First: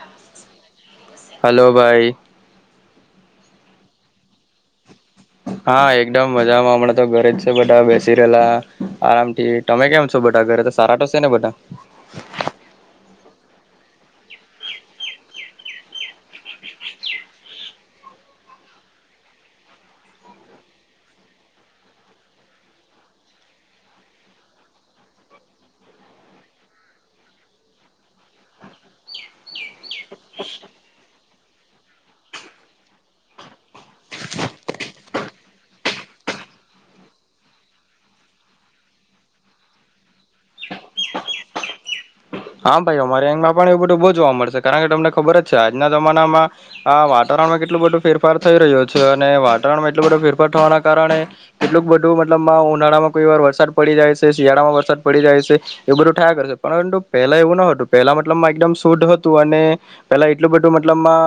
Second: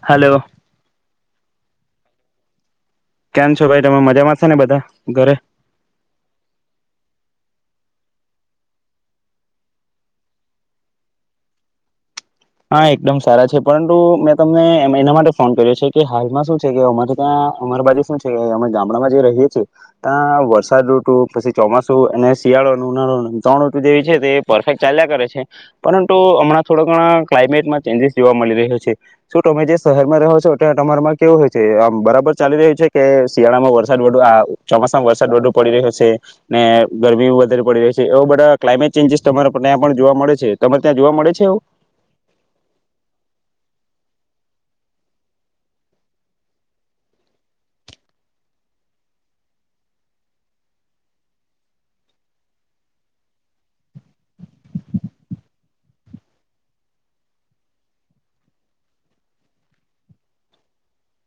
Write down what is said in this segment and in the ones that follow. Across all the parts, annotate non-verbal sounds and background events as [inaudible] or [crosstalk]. Hello. Hello ભાઈ. કેમ છો ભાઈ તમે મજામાં છો ને બધા? ઘરે હા એકદમ મજામાં, હમણાં તો ઘરે જ. બધા બેસી રહેલા આરામથી, ટમે કેમ છો બઢા ઘરે તો સારા તો સે ને બઢા? હા, એકદમ સારા છે. પરંટુ મેં તમને એના માટે ફોન કર્યો છે કે, હાલમાં સુ છે કે, અમારે ત્યાં અમારી બાજુ સુ છે કે, અમે ગામડામાં જે રહીએ છીએ ત્યાં વરસાદ ઋટુ પછી ચોમાસું અને સિયાળો અને ઉનાળો અને ત્રણ ઋતુ જેવી છે તે પરફેક્ટ ચાલ્યા કરે છે પરંટુ હમણાં થોડા ઘણા. ક્લાઇમેટમાં ચેન્જીસ જોવા મળી રહ્યો છે? સુ તમે જે સહેરમાં રહો છો ત્યાં તમારામાં કેવું હોય છે? આમ બરાબર ચાલી રહ્યું છે કે સિયાળામાં વરસાદ આ ચોમાસામાં વરસાદ વધુ પડી રહયો છે ને ગરમી વધારે પડી રહી છે એવ બધા ક્લાઇમેટ ચેન્જીસ તમારા ત્યાં પણ જોવા મળે છે તમારે ત્યાં જોવા મળે છે એવું? હા ભાઈ અમારે અંગમાં પણ એવું બઢૂં બહુ જોવા મળશે કારણ કે, તમને ખબર જ છે આજના જમાનામાં આ વાતાવરણમાં કેટલું બધો ફેરફાર થઈ રહ્યો છે અને વાતાવણમાં એટલો બધો ફેરફાર થવાના કારણે કેટલુંક બધું, મતલબમાં, ઉનાળામાં કોઈ વાર વરસાદ પડી જાય છે, સિયાળામાં વરસાદ પડી જાય છે એ બધું ઠાયા કરસે પરંટુ પહેલા એવું ન હટુ, પહેલા મટલબમાં એકદમ સુધ હતું અને પેલા એટલું બધું મતલબમાં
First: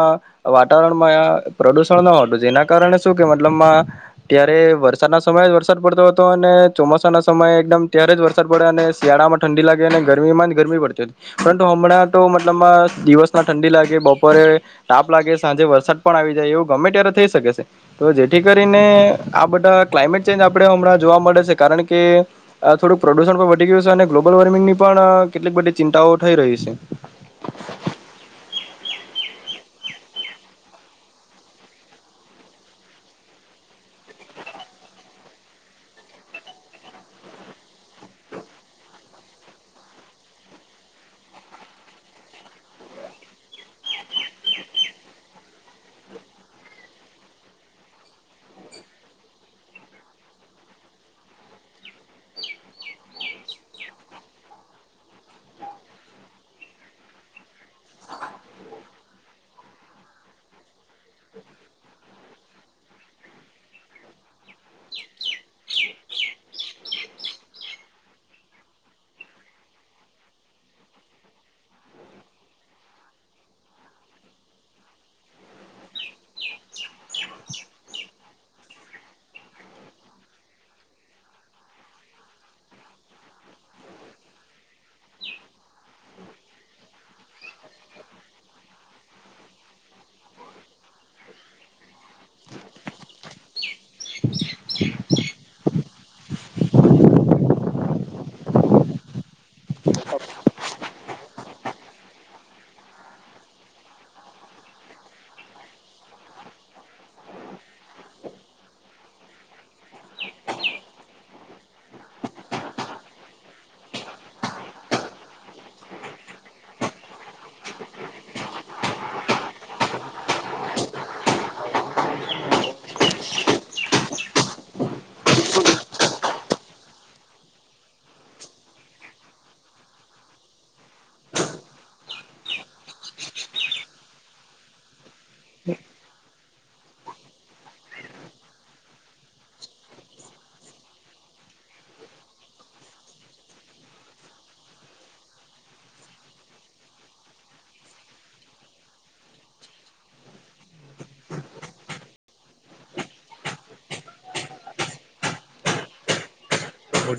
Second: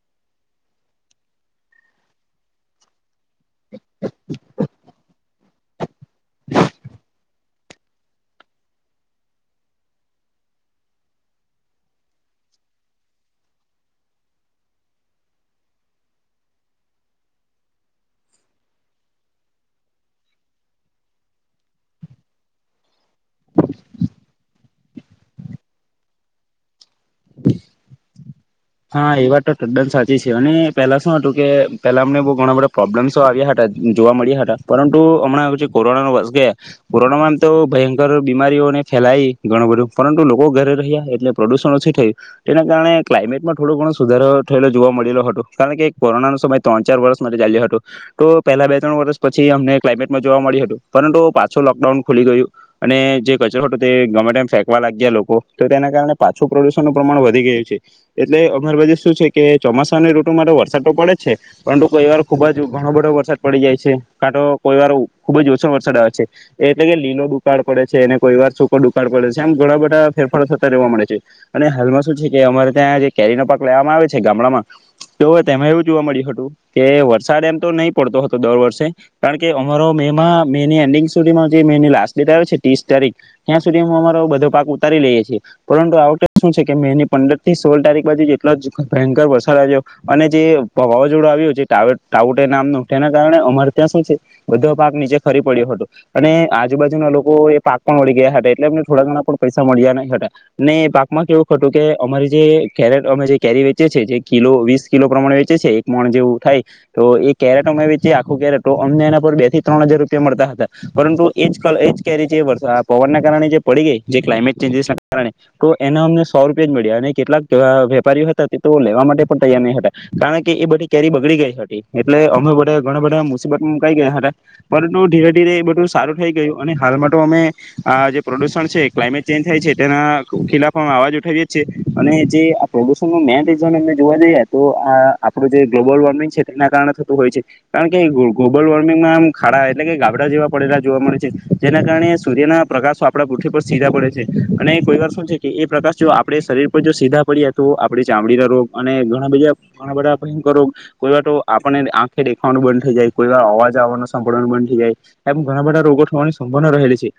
વાતાવરણમાં પ્રદુસણ ન હતું. જેના કારણે સુ કે, મતલબમાં, ત્યારે વરસાદના સમયે જ વરસાદ પડતો હતો, અને ચોમાસાના સમયે, એકદમ ત્યારે જ વરસાદ પડે અને સ્યાળામાં ઠંડી લાગે અને ગરમીમાં ગરમી પડતી હતી, પરંતુ હમણાં તો મતલબમાં, દિવસના ઠંડી લાગે, બપોરે તાપ લાગે, સાંજે વરસાદ પણ આવી જાય, એવું ગમે ત્યારે થઈ શકે છે. તો જેઠી કરીને આ બધા ક્લાઇમેટ ચેન્જ આપણે હમણાં જોવા મળે છે કારણ કે થોડુંક પ્રડુસણ પણ વઢી ગયું છે અને ગ્લોબલ વોર્મિંગની પણ કેટલીક બધી ચિંતાઓ થઈ રહી છે. હા એ વાટ ટો ટદ્દન સાચી છે અને પેલા સુ હતું કે પેલા અમને બહુ ઘણા બધા પ્રોબ્લેમ્સો આવ્યા હટા જોવા મળ્યા હટા, પરંટુ હમણાં કોરોના વસ ગયા, કોરોનામાં તો ભયંકર બીમારીઓને ફેલાય ઘણું બધું, પરંટુ લોકો ઘરે રહિયા, એટલે પ્રડુસણ ઓછું થયું તેના કારણે ક્લાઈમેટમાં થોડો ઘણો સુધારો થયેલો જોવા મળેલો હતો, કારણ કે કોરોનાનો સમય ત્રણ ચાર વર્ષ માટે ચાલ્યો હતો, તો પહેલા બે ત્રણ વર્ષ પછી અમને ક્લાઇમેટમાં જોવા મળ્યું હતું પરંતુ પાછો લોકડાઉન ખુલી ગયું, અને જે કચરો હટુ તે ગમે ટેમ ફેંકવા લાગ્યા લોકો તો તેના કારણે પાછું પ્રદુષણનું પ્રમાણ વધી ગયું છે. એટલે અમારી બાજુ શું છે કે, ચોમાસાની ઋટુમાં તો વરસાદ તો પડે જ છે, પરંટુ કોઈ વાર ખુબ જ ઘણો બધો વરસાદ પડી જાય છે, કા તો કોઈ વાર ખુબ જ ઓછો વરસાદ આવે છે, એટલે કે લીલો દુકાળ પડે છે અને કોઈ વાર સૂકો ડુકાડ પડે છે એમ ઘણા બધા ફેરફારો થતા રહેવા મળે છે, અને હાલમાં શું છે કે અમારે ત્યાં જે કેરીનો પાક લેવામાં આવે છે ગામડામાં, તોઅવે તેમાં એવું જોવા મળ્યું હટુ કે વરસાદ એમ તો નહીં પડતો હતો દર વર્ષે, કારણ કે અમારો મેમાં, મેની એન્ડિંગ સુધીમાં જે મેની લાસ્ટ ડેટ આવે છે, ત્રીસ તારીખ, ત્યાં સુધી અમારો બધો પાક ઉતારી લઈએ છીએ, પરંટુ આ વખતે શું છે કે મે ની પંદર થી સોળ તારીખ બાજુ જેટલો ભયંકર વરસાદ આવ્યો, અને જે વાવાઝોડો આવ્યો છે ટાવુ, ટાવુટે નામનું, તેના કારણે અમારે ત્યાં સુ છે, બધો પાક નીચે ખરી પડ્યો હતો, અને આજુબાજુના લોકોએ પાક પણ વળી ગયા હતા એટલે એમને થોડા ઘણા પણ પૈસા મળ્યા નહી હતા, અને એ પાકમાં કેવું ખ હતું કે અમારી જે કેરેટ અમે જે કેરી વેચે છે, જે કિલો, વીસ કિલો પ્રમાણે વેચે છે, એક મણ જેવું થાય, તો એ કેરેટ અમે વેચી, આખું કેરેટ અમને એના પર બે થી ત્રણ હજાર રૂપિયા મળતા હતા, પરંતુ એ જ ફલ, એ જ કેરી જે પવનના કારણે જે પડી ગઈ, જે ક્લાઇમેટ ચેન્જસના કારણે તો એના અમને સો રૂપિયા જ મળ્યા અને કેટલાક વા વેપારીઓ હતા તે તો લેવા માટે પણ તૈયાર નહીં હતા, કારણ કે એ બધી કેરી બગડી ગઈ હટી. એટલે અમે બઢા ઘણા બઢા મુસીબતમાં મુકાઈ ગયા હટા, પરંટુ ધીરે ધીરે એ બઢૂ સારું થઈ ગયું અને હાલમાં ટો અમે, આ જે પ્રદુષણ છે ક્લાઇમેટ ચેન્જ થાય છે તેના ખિલાફ અમે અવાજ ઉઠાવએ છીએ, અને જે પ્રદૂષણનું મેન રીઝન એટલે જોવા જઈએ તો આ આપણું જે ગ્લોબલ વોર્મિંગ છે તેના કારણે થતું હોય છે, કારણ કે ગો, ગ્લોબલ વોર્મિંગમાં આમ ખાડા એટલે કે ગાભડા જેવા પડેલા જોવા મળે છે, જેના કારણે સૂર્યના પ્રકાશો આપણા પૃથ્ઠી પર સીધા પડે છે, અને કોઈ વાર શું છે કે એ પ્રકાશ જો આપણે શરીર પર જો સીધા પડ તો આપડી ચામડીના રોગ અને ઘણા બીજા, ઘણા બધા ભયંકર રોગ, કોઈ વાર તો આપણને આંખે દેખવાનું બંધ થઈ જાય, કોઈ વાર અવાજ આવવા સાભળવાનું બંધ થઈ જાય, એમ ઘણા બધા રોગો થવાની સંભ વના રહેલી છે,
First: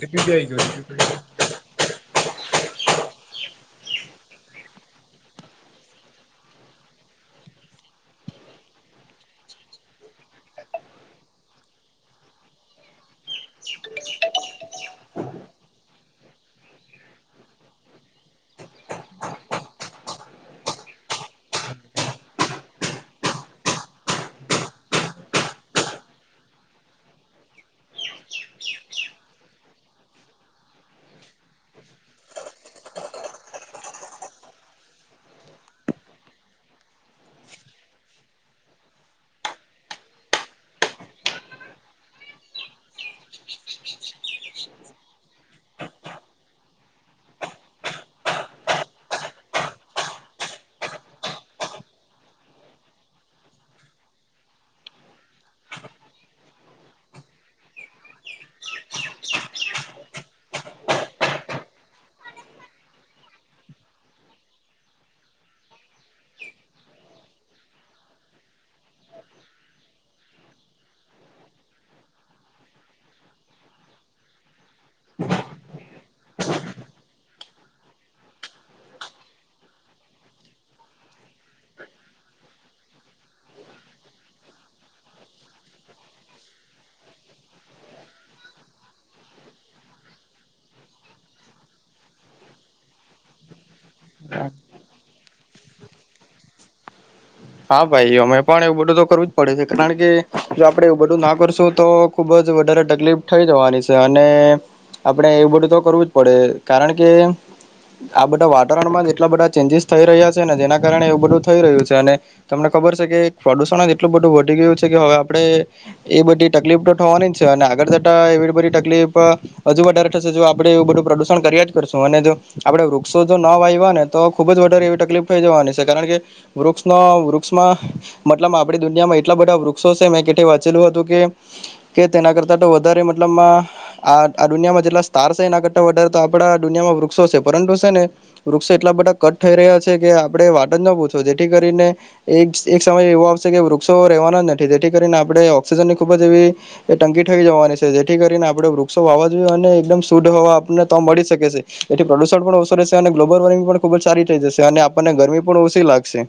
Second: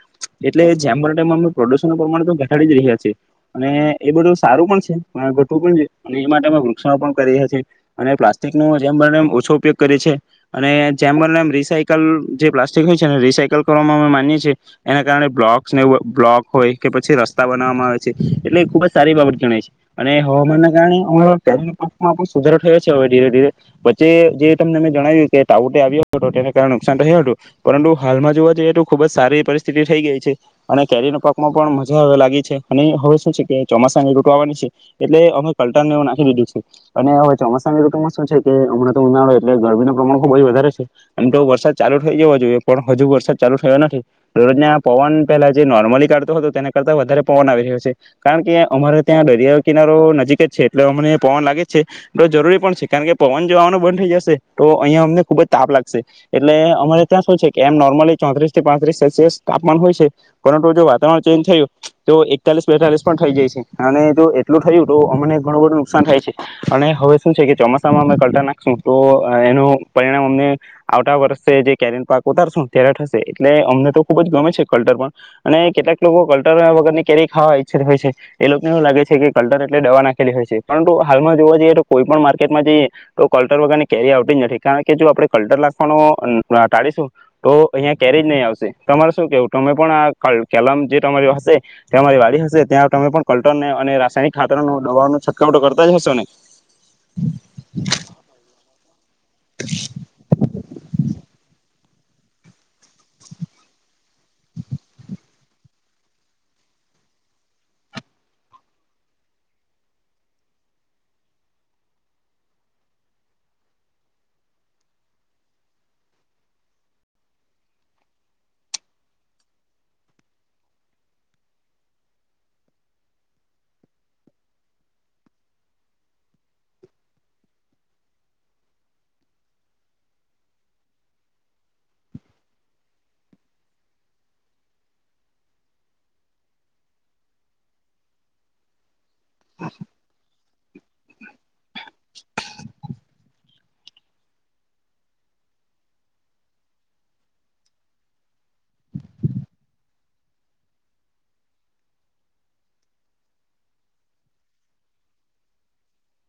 એટલે જેમ બને તેમ આમનું પ્રદૂસનનું પ્રમાન ડી જ રહ્યા છે, અને એ બધું સારું પણ છે. [unintelligible] પણ એ માટે અમે વૃક્ષારોપણ કરીએ છીએ, અને પ્લાસ્ટિકનો જેમ બને ઓછો ઉપયોગ કરે છે, અને જેમ બને એમ રીસકલ જે પ્લાસ્ટિક હોય છેને, રીસાયકલ કરવામાં અમે માનીએ છીએ, એના કારણે બ્લોકસને બ્લોક હોય કે પછી રસ્તા બનાવવામાં આવે છે, એટલે ખુબ જ સારી બાબત ગણાય છે. અને હવામાનના કારણે અમારા કેરી પાકમાં પણ સુધારો થયો છે હવે ધીરે ધીરે, વચ્ચે જે તમને મેં જણાવ્યું કે તાઉટે આવ્યો હતો ટો તેને કારણે નુકસાન થયું હતું, પરંટુ હાલમાં જોવા જઈએ તો ખુબ જ સારી પરિસ્થિતિ થઈ ગઈ છે, અને કેરીના પાકમાં પણ મજા હવે લાગી છે, અને હવે સુ છે કે ચોમાસાની ઋટુ આવવાની છે. એટલે અમે કલટાણ ને એવું નાખી દીધું છેું. અને હવે ચોમાસી ઋતુ માં શું છે કે હમણાં તો ઉનાળ હોય એટલે ગરમીનું પ્રમાણ ખુબ વધારે છે, એમ તો વરસાદ ચાલુ થઈ જવો જોઈએ પણ હજુ વરસાદ ચાલુ થયો નથી, દરરોજ પવન પહેલા જે નોર્મલી કાઢતો હતો તેના કરતાં વધારે પવન આવી રહ્યો છે, કારણ કે અમારે ત્યાં દરિયા કિનારો નજીક જ છે એટલે અમને પવન લાગે જ છે, તો જરૂરી પણ છે કારણ કે પવન જોવાનું બંધ થઈ જશે તો અહિયાં અમને ખુબ જ તાપ લાગશે, એટલે અમારે ત્યાં શું છે- એમ નોર્મલી ચોત્રીસ થી પાત્રીસ સેલ્સિયસ તામાન હોય છે. પરંતુ જો વાતાવરણ ચેન્જ થયું, તો એકતાલીસ બેતાલીસ પણ થઈ જાય છે અને જ એટલું થયું તો અમને ઘણું બધું નુકસાન થાય છે, અને હવે શું છે કે ચોમાસામાં અમે કલટા નાખશું તો એનું પરિણામ અમને, આવતા વર્ષે જે કેરીન પાક ઉતારશું ત્યારે થશે, એટલે અમને તો ખુબ જ ગમે છે. કલ્ટર પણ, અને કેટલાક લોકો કલ્ટર વગર ની કેરી હા એછેરીફેસન હોય છે, એ લોકોને એવું લાગે છે કે અંદર એટલે દવા નાખેલી હોય છે, પરંતુ હાલમાં જોવા જઈએ તો કોઈ પણ માર્કેટમાં જઈએ તો કલ્ટર વગર ની કેરી આવતી જ નથી કારણ કે જો આપણે કલ્ટર લખવાનો ટાળીશું, તો અહિયાં કેરી જ નહી આવશે, તમારે શું કેવું તમે પણ આ કલમ જે તમારી હશે, તમારી વાડી હશે ત્યાં તમે પણ કલ્ટર ને અને ખાતર નુ દબવાનું એકાઉન્ટ કરતા જ હશોને? હા ભાઈ અમે પણ એવું બધું તો કરવું જ પડે છે કારણ કે, જો આપડે એ બધું ના કરશું તો ખૂબ જ વધારે તકલીફ થઈ જવાની છે અને, આપણે એવું બધું તો કરવું જ પડે કારણ કે, આ બધા વાતાવરણમાં જેટલા બધા ચેન્જીસ થઈ રહ્યા છે ને જેના કારણે એવું બધું થઈ રહ્યું છે અને તમને ખબર છે કે પ્રદુષણ જ એટલું બધું વધી ગયું છે કે હવે આપડણે, એ બધી તકલીફ તો થવાની જ છે અને આગળ જતા એવી બધી તકલીફ, હજુ વધારે થશે જો, આપડણે એવું બધું પ્રદુષણ કર્યા જ કરશું અને જો આપડે વૃક્ષો જો ન વાયવા ને તો ખુબ જ વધારે એવી તકલીફ થઈ જવાની છે, કારણ કે વૃક્ષ વૃક્ષમાં, મતલબ આપણી દુનિયામાં એટલા બધા વૃક્ષો છે મેં કે વાંચેલું હતું કે, કે તેના કરતાં તો વધારે મતલબમાં આ આ દુનિયામાં જેટલા સ્ટાર છે એના કરતાં વધારે તો આપણા દુનિયામાં વૃક્ષો છે પરંતુ છે, ને વૃક્ષો એટલા બધા કટ થઈ રહ્યા છે કે આપડણે વાટને જ ના પૂછો ધીક ને, એક એક સમય એવો કે વૃક્ષો રેવાના જ નથી જેથી કરીને આપણે ઓક્સિજન ની ખુબ જ એવી, ટંકી થઈ જવાની છે જેથી કરીને આપણે વૃક્ષો વાવાઝએ અને એકદમ શુદ્ધ હોવા આપને તો મળી શકે છે, એથી પ્રદુષણ પણ ઓછો રહેશે અને ગ્લોબલ વોર્મિંગ પણ ખુબ જ સારી થઈ જશે અને આપણને ગરમી પણ ઓછી લાગશે.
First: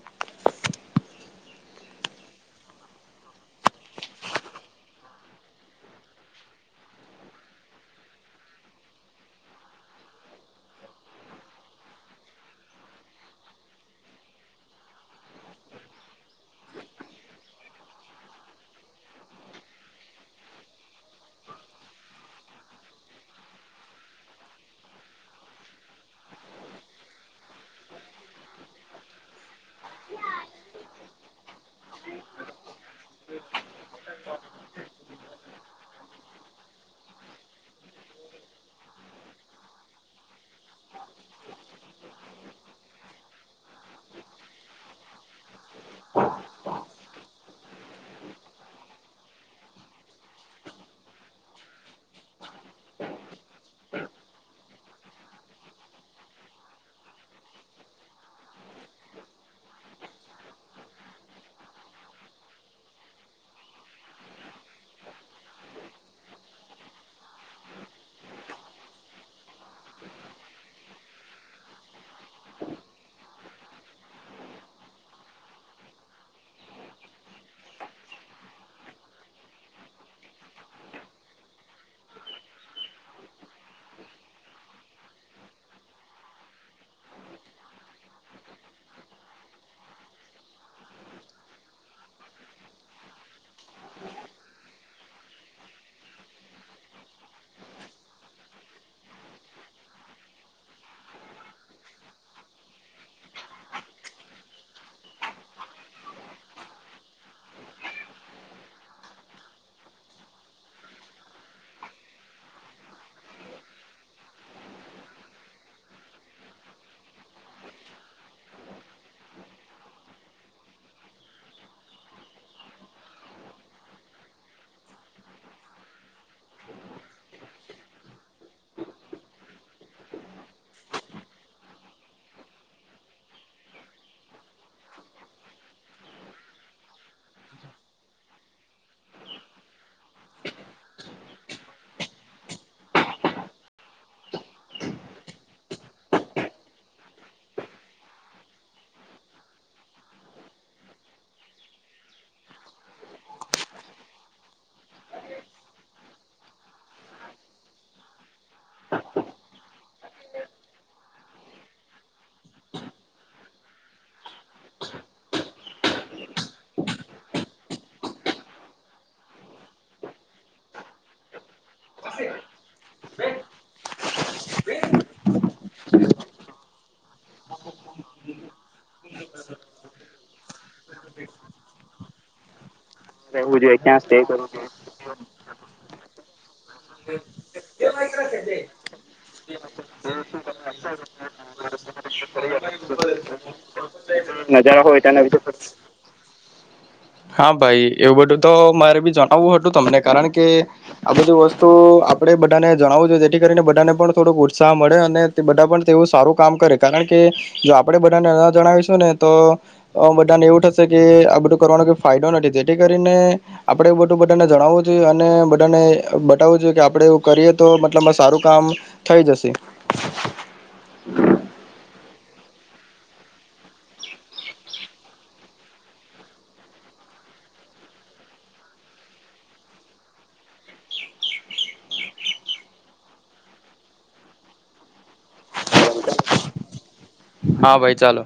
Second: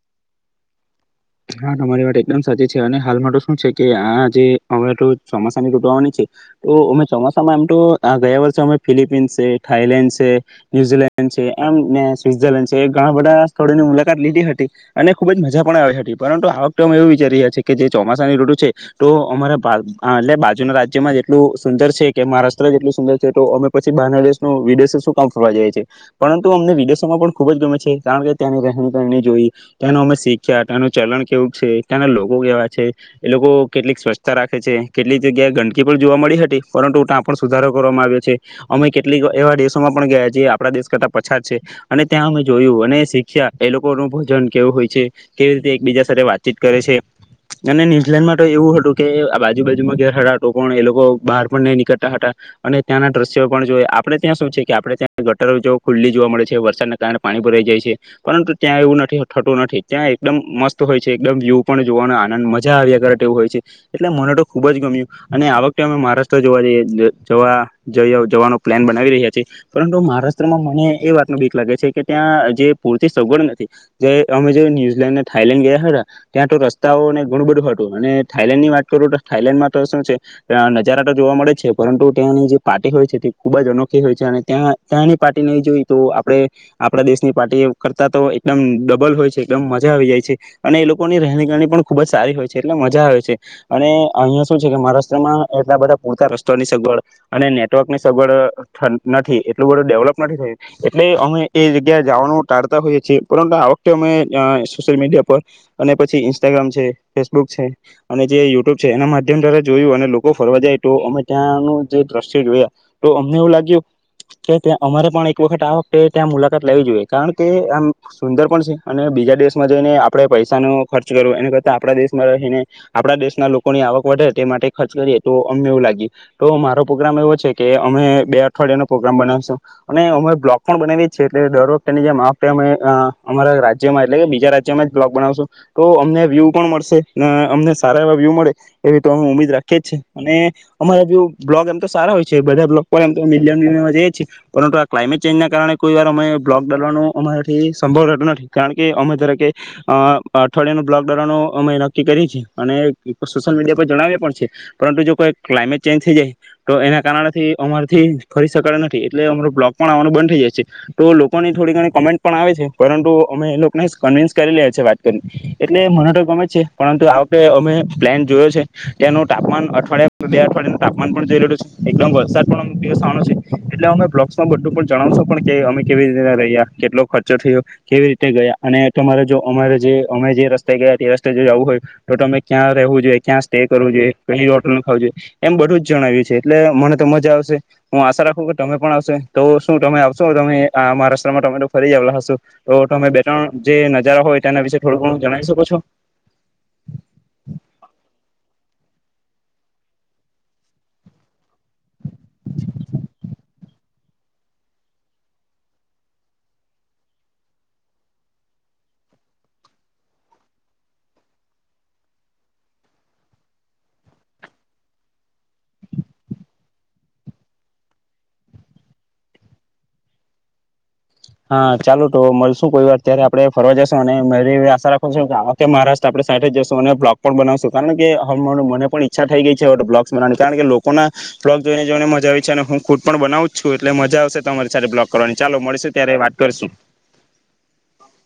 હા તમારી વાત એકદમ સાચી છે અને હાલમાં તો શું છે કે આજે અવે તો ચોમાસાનીઋટુ ઓ આવા ની છે, તો અમે ચોમાસામાં એમ તો આ ગયા વર્ષે અમે ફિલિપીન્સ છે, થાઈલેન્ડ છે, ન્યુઝીલેન્ડ છે, એમ ને સ્વઝરલેન્ડ છે એ ઘણા બધા સ્થળોની મુલાકાત લીધી, હતી અને ખુબ જ મજા પણ આવી હતી. પરંતુ આ વખતે અમે એવું વિચારી રહ્યા છીએ કે જે ચોમાસાની ઋટુ છે, તો અમારા એટલે બાજુના રાજ્યમાં જેટલું સુંદર છે કે મહારાષ્ટ્ર જેટલું સુંદર છે તો અમે પછી બહારના દેશનું વિદેશો શું કામ ફરવા જાય છીએ, પરંતુ અમને વિદેશોમાં પણ ખૂબ જ ગમે છે કારણ કે ત્યાંની રહેણી કરણી જોઈ, ત્યાંનું અમે શીખ્યા ત્યાંનું ચલણ કેવું છે ત્યાંના લોકો કેવા છે, એ લોકો કેટલીક સ્વચ્છતા રાખે છે કેટલીક જગ્યાએ ગંદકી પણ જોવા મળી હતી, પરંતુ ત્યાં પણ સુધારો કરવામાં આવ્યો છે અમે કેટલીક એવા દેશોમાં પણ ગયા જે આપણા દેશ કરતાં પછાત છે અને ત્યાં અમે જોયું અને શીખ્યા એ લોકોનું ભોજન કેવું હોય છે કેવી રીતે બીજા સાથે વાતચીત કરે છે, અને ન્યુઝીલેન્ડમાં તો એવું હતું કે બાજુ બાાજુમાં ઘેર હરાટું પણ એ લોકો બહાર પણ નહીં નીકળતા હતા, અને ત્યાંના દ્રશ્યો પણ જોઈ આપણે ત્યાં શું છે કે આપણે ત્યાં ગટર ખુલ્લી જોવા મળે છે વરસાદના કારણે પાણી પર રહી જાય છે, પરંતુ ત્યાં એવું નથીઠતું નથી ત્યાં એકદમ મસ્ત હોય છે એકદમ વ્યુ પણ જોવાનો આનંદ મજા આવ્યા કરવું હોય છે, એટલે મને તો ખુબ જ ગમ્યું, અને આ વખતે અમે મહારાષ્ટ્ર જોવા જઈએવા જવાનો પ્લાન બનાવી રહ્યા છીએ, પરંતુ મહારાષ્ટ્રમાં મને એ વાત ન બીક લાગે છે કે ત્યાં જે પૂરતી સગવડ નથી, જે અમે જે ન્યુઝીલેન્ડને થાઈલેન્ડ ગયા હતા, ત્યાં તો રસ્તાઓને ઘણું બધું હતું અને થાાઈલેન્ડ ની વાત કરું તો થાાઈલેન્ડમાં તો શું છે, નજારા તો જોવા મળે છે પરંતુ ત્યાંની જે પાર્ટી હોય છે તે ખુબ જ અનોખી હોય છે અને ત્યાં ત્યાંની પાર્ટી નહીં જોઈ તો આપડણે, આપણા દેશની પાર્ટી કરતા તો એકદમ ડબલ હોય છે એકદમ મજા આવી જાય છે. છે અને એ લોકોની રહેની ગણી પણ ખુબ જ સારી હોય છે, એટલે મજા હોય છે અને અહિયાં શું છે કે મહારાષ્ટ્રમાં એટલા બધા પૂરતા રસ્તાની સગવડ અને નેટવર્કની સગવડ નથી, એટલું બધું ડેવલપ નથી થયું, એટલે અમે એ જગ્યા જવાનું ટાળતા હોઈએ છીએ, પરંતુ આ વખતે અમે સોસલ મીડિયા પર અને પછી ઇન્સ્ટાગ્રામ છે, ફેસબુક છે અને જે યુટ્યુબ છે, એના માધ્યમ દ્વારા જોયું અને લોકો ફરવા જાય તો, અમે ત્યાંનું જે દ્રશ્ય જોયા તો અમને એવું લાગ્યું કે અમારે પણ એક વખત આ વખતે ત્યાં મુલાકાત લેવી જોઈએ કારણ કે, આમ સુંદર પણ છે અને બીજા દેશ એપ મા જોઈ ને આપણે પૈસાનો ખર્ચ કરવો એના કરતા આપણા દેશમાં રહીને આપણા દેશના લોકોની આવક વધે તે માટે ખર્ચ કરીએ તો અમને એવું લાગ્યું, તો મારો પ્રોગ્રામ એવો છે કે અમે બે અઠવાડિયાનો પ્રોગ્રામ બનાવીશું અને અમે બ્લોક પણ બનાવીએ એલે દર વખતેની જે માફ અમે અમારા રાજ્યમાં એટલે ત્યાં અચાનક બ્લોગ બનાવશું તો અમને વ્યૂ પણ મળશે ને અમને સારા એવા વ્યૂ મળે એવી તો અમે ઉમીદ રાખીએ જછીએ અને અમારા વ્યુ બ્લોગ એમ તો સારા હોય છે બધા બ્લોગ પરમ મિલિયન મિલિયનમાં જઈએ છીએ, પરંતુ આ ક્લાઇમેટ ચેન્જના કારણે કોઈ વાર અમે બ્લોગ બવાનો અમારાથી સંભવતો નથી કારણ કે અમને અત્યારે અ કે અઠવાડિયા ન બ્લોગ દવાનો અમે નક્કી કરીએ છે અને સોશિયલ મીડિયા પર જણાવએ પણ છે, પરંતુ જો કોઈ ક્લાઇમેટ ચેન્જ થઈ જાય તો એના કારણેથી અમારેથી ફરી શક નથી એટલે અમારો બ્લોગ પણ આવવાનું બંધ થઈ જાય છે, તો લોકોની થોડી ઘણી કોમેન્ટ પણ આવે છે, પરંતુ અમે એ લોક ને કન્વીન્સ કરી લે છે વાત કરીને, એટલે મને તો ગમે જ છે, પરંતુ આ વખતે અમે પ્લાન જોયો છે ત્યાંનું તાપમાન અઠવાડિયા બે અઠવાડિયાનું તાપમાન પણ જઈ રહલું છે. એકદમ વરસાદ પણ અમુ દિવસ આનો છે, એટલે અમે બ્લોક્સમાં બધું પણ જણાવશો પણ કે અમે કેવી રીતે રહહી્યા કેટલો ખર્ચો થયો? કેવી રીતે ગયા? અને તમારે જો અમારે જે અમે જે રસ્તે ગયા, તે રસ્તે જો જવું હોય, તો તમે ક્યાં રહેવું? ક્યાં સ્ટે કરવો જોઈએ? કઈ હોટલ ખાવું જોઈએ? એમ બધું જણાવ્યું છે એટલે મને તો મજા આવશે, હું આશા રાખું કે તમે પણ આવશે તો શું તમે આવસો તમે મહારાષ્ટ્રમા તમે તો ફરી જલા હશો, તો તમે ત્રણ જે નજારા હોય તેના વિશે થોડું ઘણું જણાવી શકો છો હા ભાઈ એવું બધું તો મારે જણાવવું હતું તમને કારણ કે, આ બધી વસ્તુ આપડણે બધાને જણાવું જોએ, જેથી કરીને બધાને પણ થોડોક ઉત્સાહ મળે અને તે બધા પણ તેવું સારું કામ કરે કારણ કે, જો આપણે બધાને ન જણાવીશું ને તો બધાને એવું થશે કે આ બધું કરવાનો કોઈ ફાયદો નથી, તેથી કરીને આપણે બધું બધાને જણાવવું જોઈએ અને બધાને બતાવવું જોઈએ કે, આપણે એવું કરીએ તો મતલબમાં સારું કામ થઈ જશે. [unintelligible] હા ચાલો તો મળશું કોઈ વાર ત્યારે આપડે ફરવા જશું અનેરી આશા રાખું છું કે આ મહારાષ્ટ્ર આપણે સાઈ જશું અને બ્લોગ પણ બનાવશું કારણ કે મને પણ ઈ્છા થઈ ગઈ છે બ્લોગસ બનાવાની કારણ કે લોકો ના બ્લોગ જોઈને જોઈને મજા આવી છે અને હું ખુદ પણ બનાવું છું એટલે મજા આવશે તમારી સાથે બ્લોગ કરવાની ચાલો મળીશ. અત્યારે વાત કરશું. હા. ભાઈ ચાલો.